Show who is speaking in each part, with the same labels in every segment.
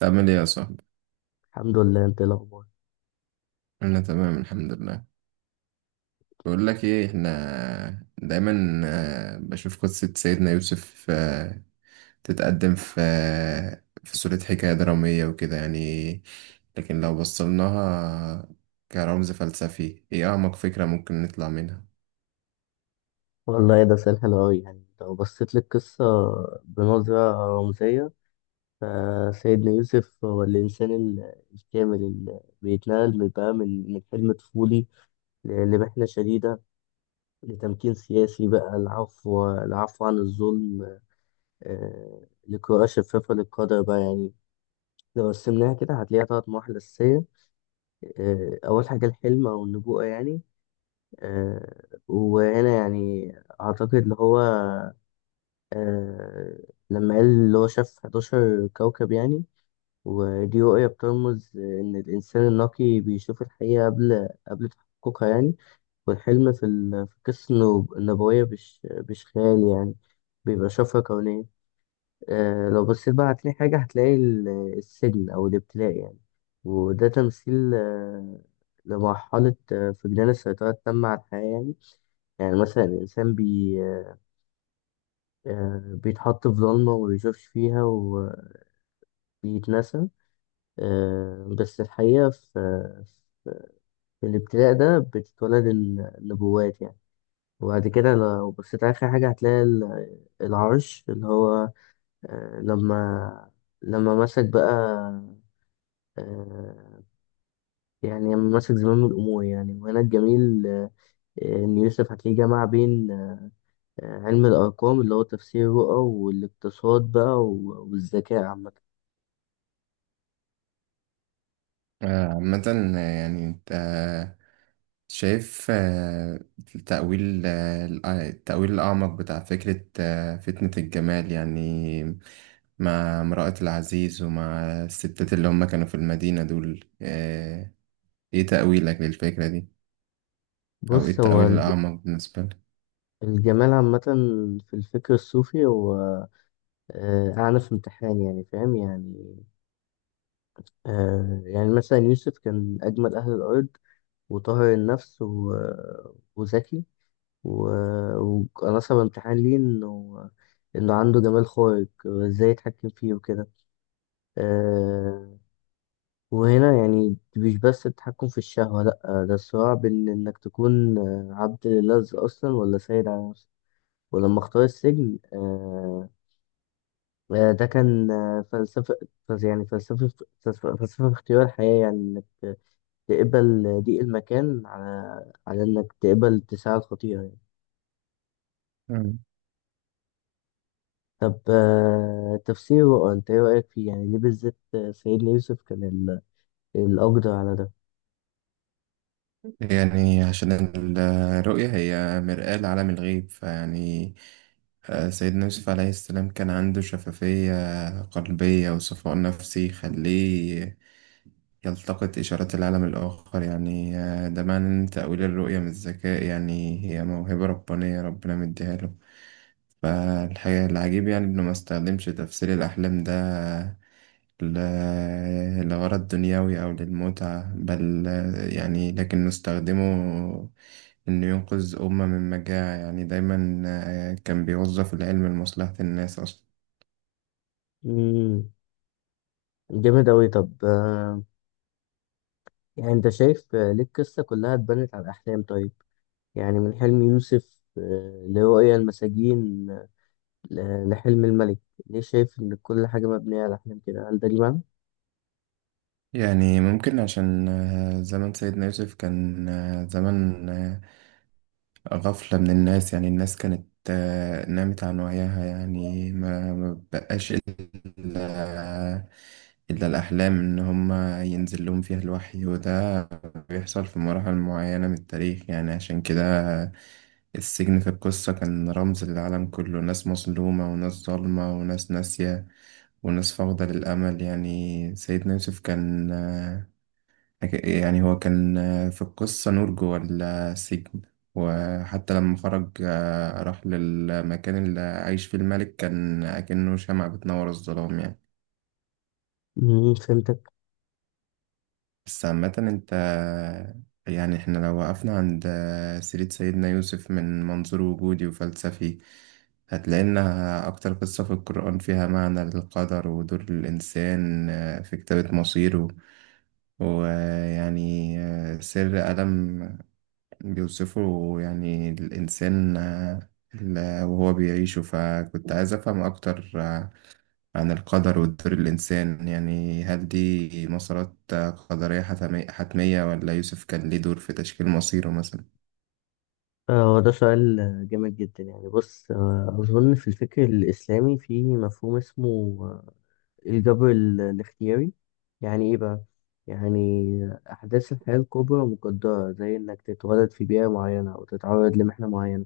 Speaker 1: تعمل ايه يا صاحبي؟
Speaker 2: الحمد لله. انت ايه الاخبار؟
Speaker 1: انا تمام الحمد لله. بقول لك ايه، احنا دايما بشوف قصة سيدنا يوسف تتقدم في صورة حكاية درامية وكده يعني، لكن لو بصلناها كرمز فلسفي ايه اعمق فكرة ممكن نطلع منها؟
Speaker 2: والله ايه ده سؤال حلو قوي. يعني لو بصيت للقصه بنظره رمزيه، فسيدنا يوسف هو الانسان الكامل اللي بيتنقل من بقى من حلم طفولي لمحنه شديده، لتمكين سياسي بقى، العفو عن الظلم، لقراءه شفافه للقدر بقى يعني. لو قسمناها كده هتلاقيها تلات مراحل أساسية. أول حاجة الحلم أو النبوءة يعني. آه، وهنا يعني أعتقد اللي هو، آه لما قال اللي هو شاف 11 كوكب يعني. ودي رؤية بترمز إن الإنسان النقي بيشوف الحقيقة قبل تحققها يعني. والحلم في القصة النبوية مش خيال يعني، بيبقى شفرة كونية. آه لو بصيت بقى هتلاقي حاجة، هتلاقي السجن أو الابتلاء يعني. وده تمثيل لمرحلة فقدان السيطرة التامة على الحياة يعني. يعني مثلا الإنسان بيتحط في ضلمة وما بيشوفش فيها وبيتنسى. بس الحقيقة في الابتلاء ده بتتولد النبوات يعني. وبعد كده لو بصيت على آخر حاجة هتلاقي العرش اللي هو، لما لما مسك بقى، آه، يعني لما مسك زمام الأمور يعني. وهنا الجميل إن يوسف هتلاقيه جمع بين علم الأرقام اللي هو تفسير الرؤى والاقتصاد بقى والذكاء عامة.
Speaker 1: عامة، يعني انت شايف التأويل، التأويل الأعمق بتاع فكرة فتنة الجمال يعني، مع امرأة العزيز ومع الستات اللي هم كانوا في المدينة دول، إيه تأويلك للفكرة دي؟ أو إيه
Speaker 2: بص، هو
Speaker 1: التأويل الأعمق بالنسبة لك؟
Speaker 2: الجمال عامة في الفكر الصوفي هو أعنى في امتحان يعني، فاهم يعني. يعني مثلا يوسف كان أجمل أهل الأرض وطاهر النفس وذكي، وكان أصعب امتحان ليه إنه عنده جمال خارق وإزاي يتحكم فيه وكده. آه، وهنا يعني مش بس التحكم في الشهوة، لأ، ده الصراع بين إنك تكون عبد لله أصلا ولا سيد على نفسك. ولما اختار السجن، ده كان فلسفة، فلس- يعني فلسفة فلسفة في اختيار الحياة يعني. إنك تقبل ضيق المكان على إنك تقبل اتساع الخطيئة يعني.
Speaker 1: مم.
Speaker 2: طب تفسيره أنت إيه رأيك فيه؟ يعني ليه بالذات سيدنا يوسف كان الأقدر على ده؟
Speaker 1: يعني عشان الرؤية هي مرآة لعالم الغيب فيعني، سيدنا يوسف عليه السلام كان عنده شفافية قلبية وصفاء نفسي يخليه يلتقط إشارات العالم الآخر يعني. ده معنى إن تأويل الرؤية من الذكاء، يعني هي موهبة ربانية ربنا مديها له. فالحقيقة العجيب يعني إنه ما استخدمش تفسير الأحلام ده لغرض دنيوي أو للمتعة، بل يعني لكنه استخدمه إنه ينقذ أمة من مجاعة. يعني دايما كان بيوظف العلم لمصلحة الناس أصلا.
Speaker 2: مم. جامد أوي. طب يعني أنت شايف ليه القصة كلها اتبنت على الأحلام طيب؟ يعني من حلم يوسف لرؤيا المساجين لحلم الملك. ليه شايف إن كل حاجة مبنية على أحلام كده؟ هل ده ليه معنى؟
Speaker 1: يعني ممكن عشان زمن سيدنا يوسف كان زمن غفلة من الناس، يعني الناس كانت نامت عن وعيها يعني، ما بقاش إلا إلا الأحلام إن هما ينزل لهم فيها الوحي، وده بيحصل في مراحل معينة من التاريخ. يعني عشان كده السجن في القصة كان رمز للعالم كله، ناس مظلومة وناس ظالمة وناس ناسية وناس فاقدة للأمل يعني. سيدنا يوسف كان هو كان في القصة نور جوه السجن، وحتى لما خرج راح للمكان اللي عايش فيه الملك كان أكنه شمعة بتنور الظلام يعني.
Speaker 2: مم، فهمتك.
Speaker 1: بس عامة أنت، يعني إحنا لو وقفنا عند سيرة سيدنا يوسف من منظور وجودي وفلسفي، هتلاقي إنها أكتر قصة في القرآن فيها معنى للقدر ودور الإنسان في كتابة مصيره. ويعني سر ألم بيوصفوا يعني الإنسان وهو بيعيشه، فكنت عايز أفهم أكتر عن القدر ودور الإنسان، يعني هل دي مسارات قدرية حتمية، ولا يوسف كان ليه دور في تشكيل مصيره مثلا؟
Speaker 2: هو ده سؤال جامد جدا يعني. بص أظن في الفكر الإسلامي في مفهوم اسمه الجبر الاختياري. يعني إيه بقى؟ يعني أحداث الحياة الكبرى مقدرة، زي إنك تتولد في بيئة معينة أو تتعرض لمحنة معينة،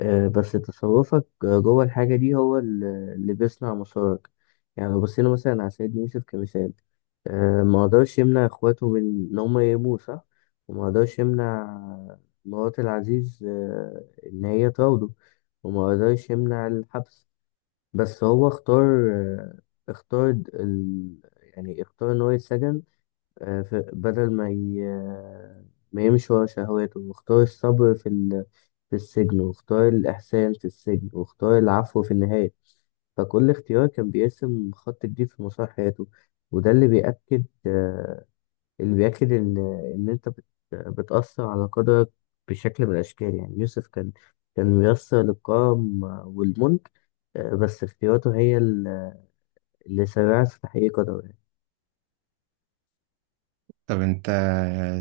Speaker 2: بس تصرفك جوه الحاجة دي هو اللي بيصنع مسارك. يعني لو بصينا مثلا على سيد يوسف كمثال، ما قدرش يمنع اخواته من ان هم يهاجموه، صح؟ وما قدرش يمنع مرات العزيز ان هي تراوده، وما قدرش يمنع الحبس. بس هو اختار، اختار د- ال... يعني اختار ان هو يتسجن. بدل ما ي... آه، ما يمشي ورا شهواته، واختار الصبر في في السجن، واختار الإحسان في السجن، واختار العفو في النهاية. فكل اختيار كان بيرسم خط جديد في مسار حياته. وده اللي بيأكد اللي بيأكد إن أنت بتأثر على قدرك بشكل من الأشكال. يعني يوسف كان ميسر للكرم والملك، بس اختياراته هي اللي سرعت في تحقيق قدره.
Speaker 1: طب أنت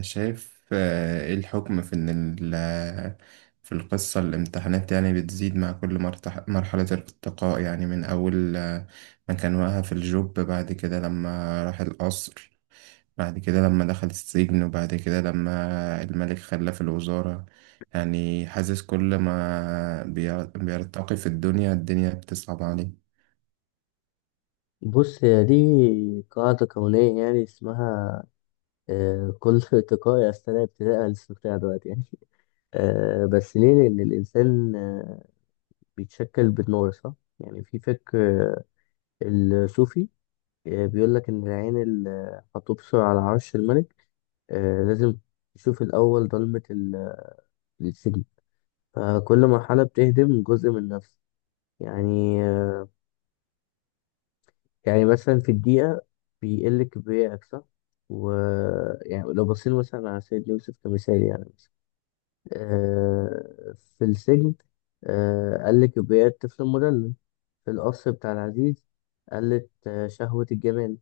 Speaker 1: شايف إيه الحكم في إن في القصة الامتحانات يعني بتزيد مع كل مرحلة الارتقاء، يعني من أول ما كان واقع في الجوب، بعد كده لما راح القصر، بعد كده لما دخل السجن، وبعد كده لما الملك خلاه في الوزارة. يعني حاسس كل ما بيرتقي في الدنيا الدنيا بتصعب عليه.
Speaker 2: بص، هي دي قاعدة كونية يعني، اسمها كل ارتقاء يستدعي ابتداء الاستقطاع دلوقتي يعني. بس ليه؟ لأن الإنسان بيتشكل بالنور، صح؟ يعني في فكر آه، الصوفي بيقول لك إن العين اللي هتبصر على عرش الملك لازم تشوف الأول ضلمة السجن. فكل مرحلة بتهدم جزء من النفس. يعني آه، يعني مثلا في الدقيقة بيقل كبريائك، صح؟ و يعني لو بصينا مثلا على سيد يوسف كمثال، يعني مثلا آه في السجن آه قل كبرياء الطفل المدلل، في القصر بتاع العزيز قلت شهوة الجمال،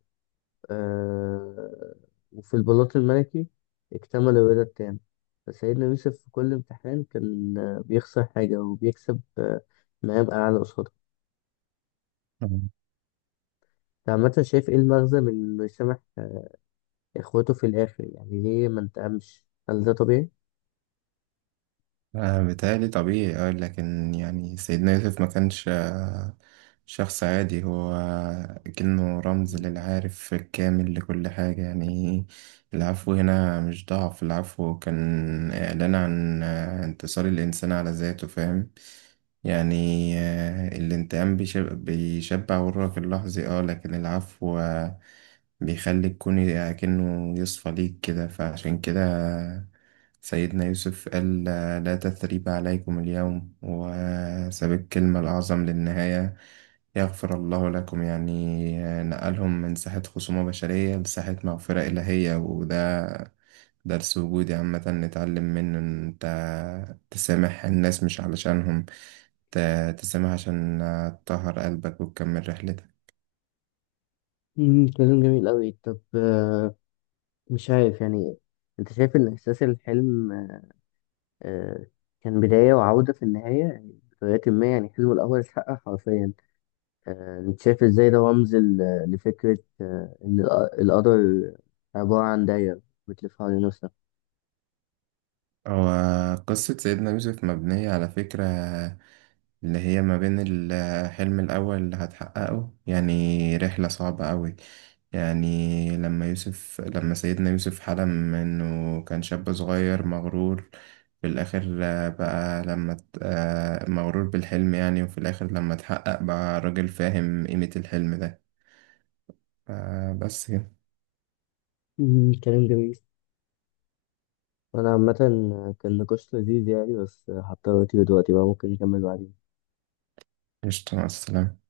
Speaker 2: آه وفي البلاط الملكي اكتمل الرضا التام. فسيدنا يوسف في كل امتحان كان بيخسر حاجة وبيكسب مقام أعلى قصاده. أنت عامة شايف إيه المغزى من إنه يسامح اخوته في الاخر؟ يعني ليه ما انتقمش؟ هل ده طبيعي؟
Speaker 1: بيتهيألي طبيعي، اه، لكن يعني سيدنا يوسف ما كانش شخص عادي، هو كأنه رمز للعارف الكامل لكل حاجة يعني. العفو هنا مش ضعف، العفو كان إعلان عن انتصار الإنسان على ذاته، فاهم يعني. الانتقام بيشبع غرك اللحظي، اه، لكن العفو بيخليك كوني كأنه يصفى ليك كده. فعشان كده سيدنا يوسف قال لا تثريب عليكم اليوم، وساب الكلمة الأعظم للنهاية، يغفر الله لكم يعني. نقلهم من ساحة خصومة بشرية لساحة مغفرة إلهية، وده درس وجودي عامة نتعلم منه، إن أنت تسامح الناس مش علشانهم، تسامح عشان تطهر قلبك وتكمل رحلتك.
Speaker 2: مم، كلام جميل قوي. طب مش عارف يعني، انت شايف ان احساس الحلم آه، كان بداية وعودة في النهاية يعني، بطريقة ما يعني حلمه الأول اتحقق حرفيا. انت شايف ازاي ده رمز لفكرة ان القدر عبارة عن دايرة بتلف حوالين نفسها؟
Speaker 1: هو قصة سيدنا يوسف مبنية على فكرة اللي هي ما بين الحلم الأول اللي هتحققه، يعني رحلة صعبة أوي. يعني لما سيدنا يوسف حلم إنه كان شاب صغير مغرور، في الآخر آه، بقى لما ت- آه، مغرور بالحلم يعني، وفي الآخر لما اتحقق بقى راجل فاهم قيمة الحلم ده. بس كده.
Speaker 2: مم، كلام جميل. وأنا عامة كان نقاش لذيذ يعني. بس هضطر أطير دلوقتي بقى، ممكن نكمل بعدين.
Speaker 1: قشطة، مع السلامة.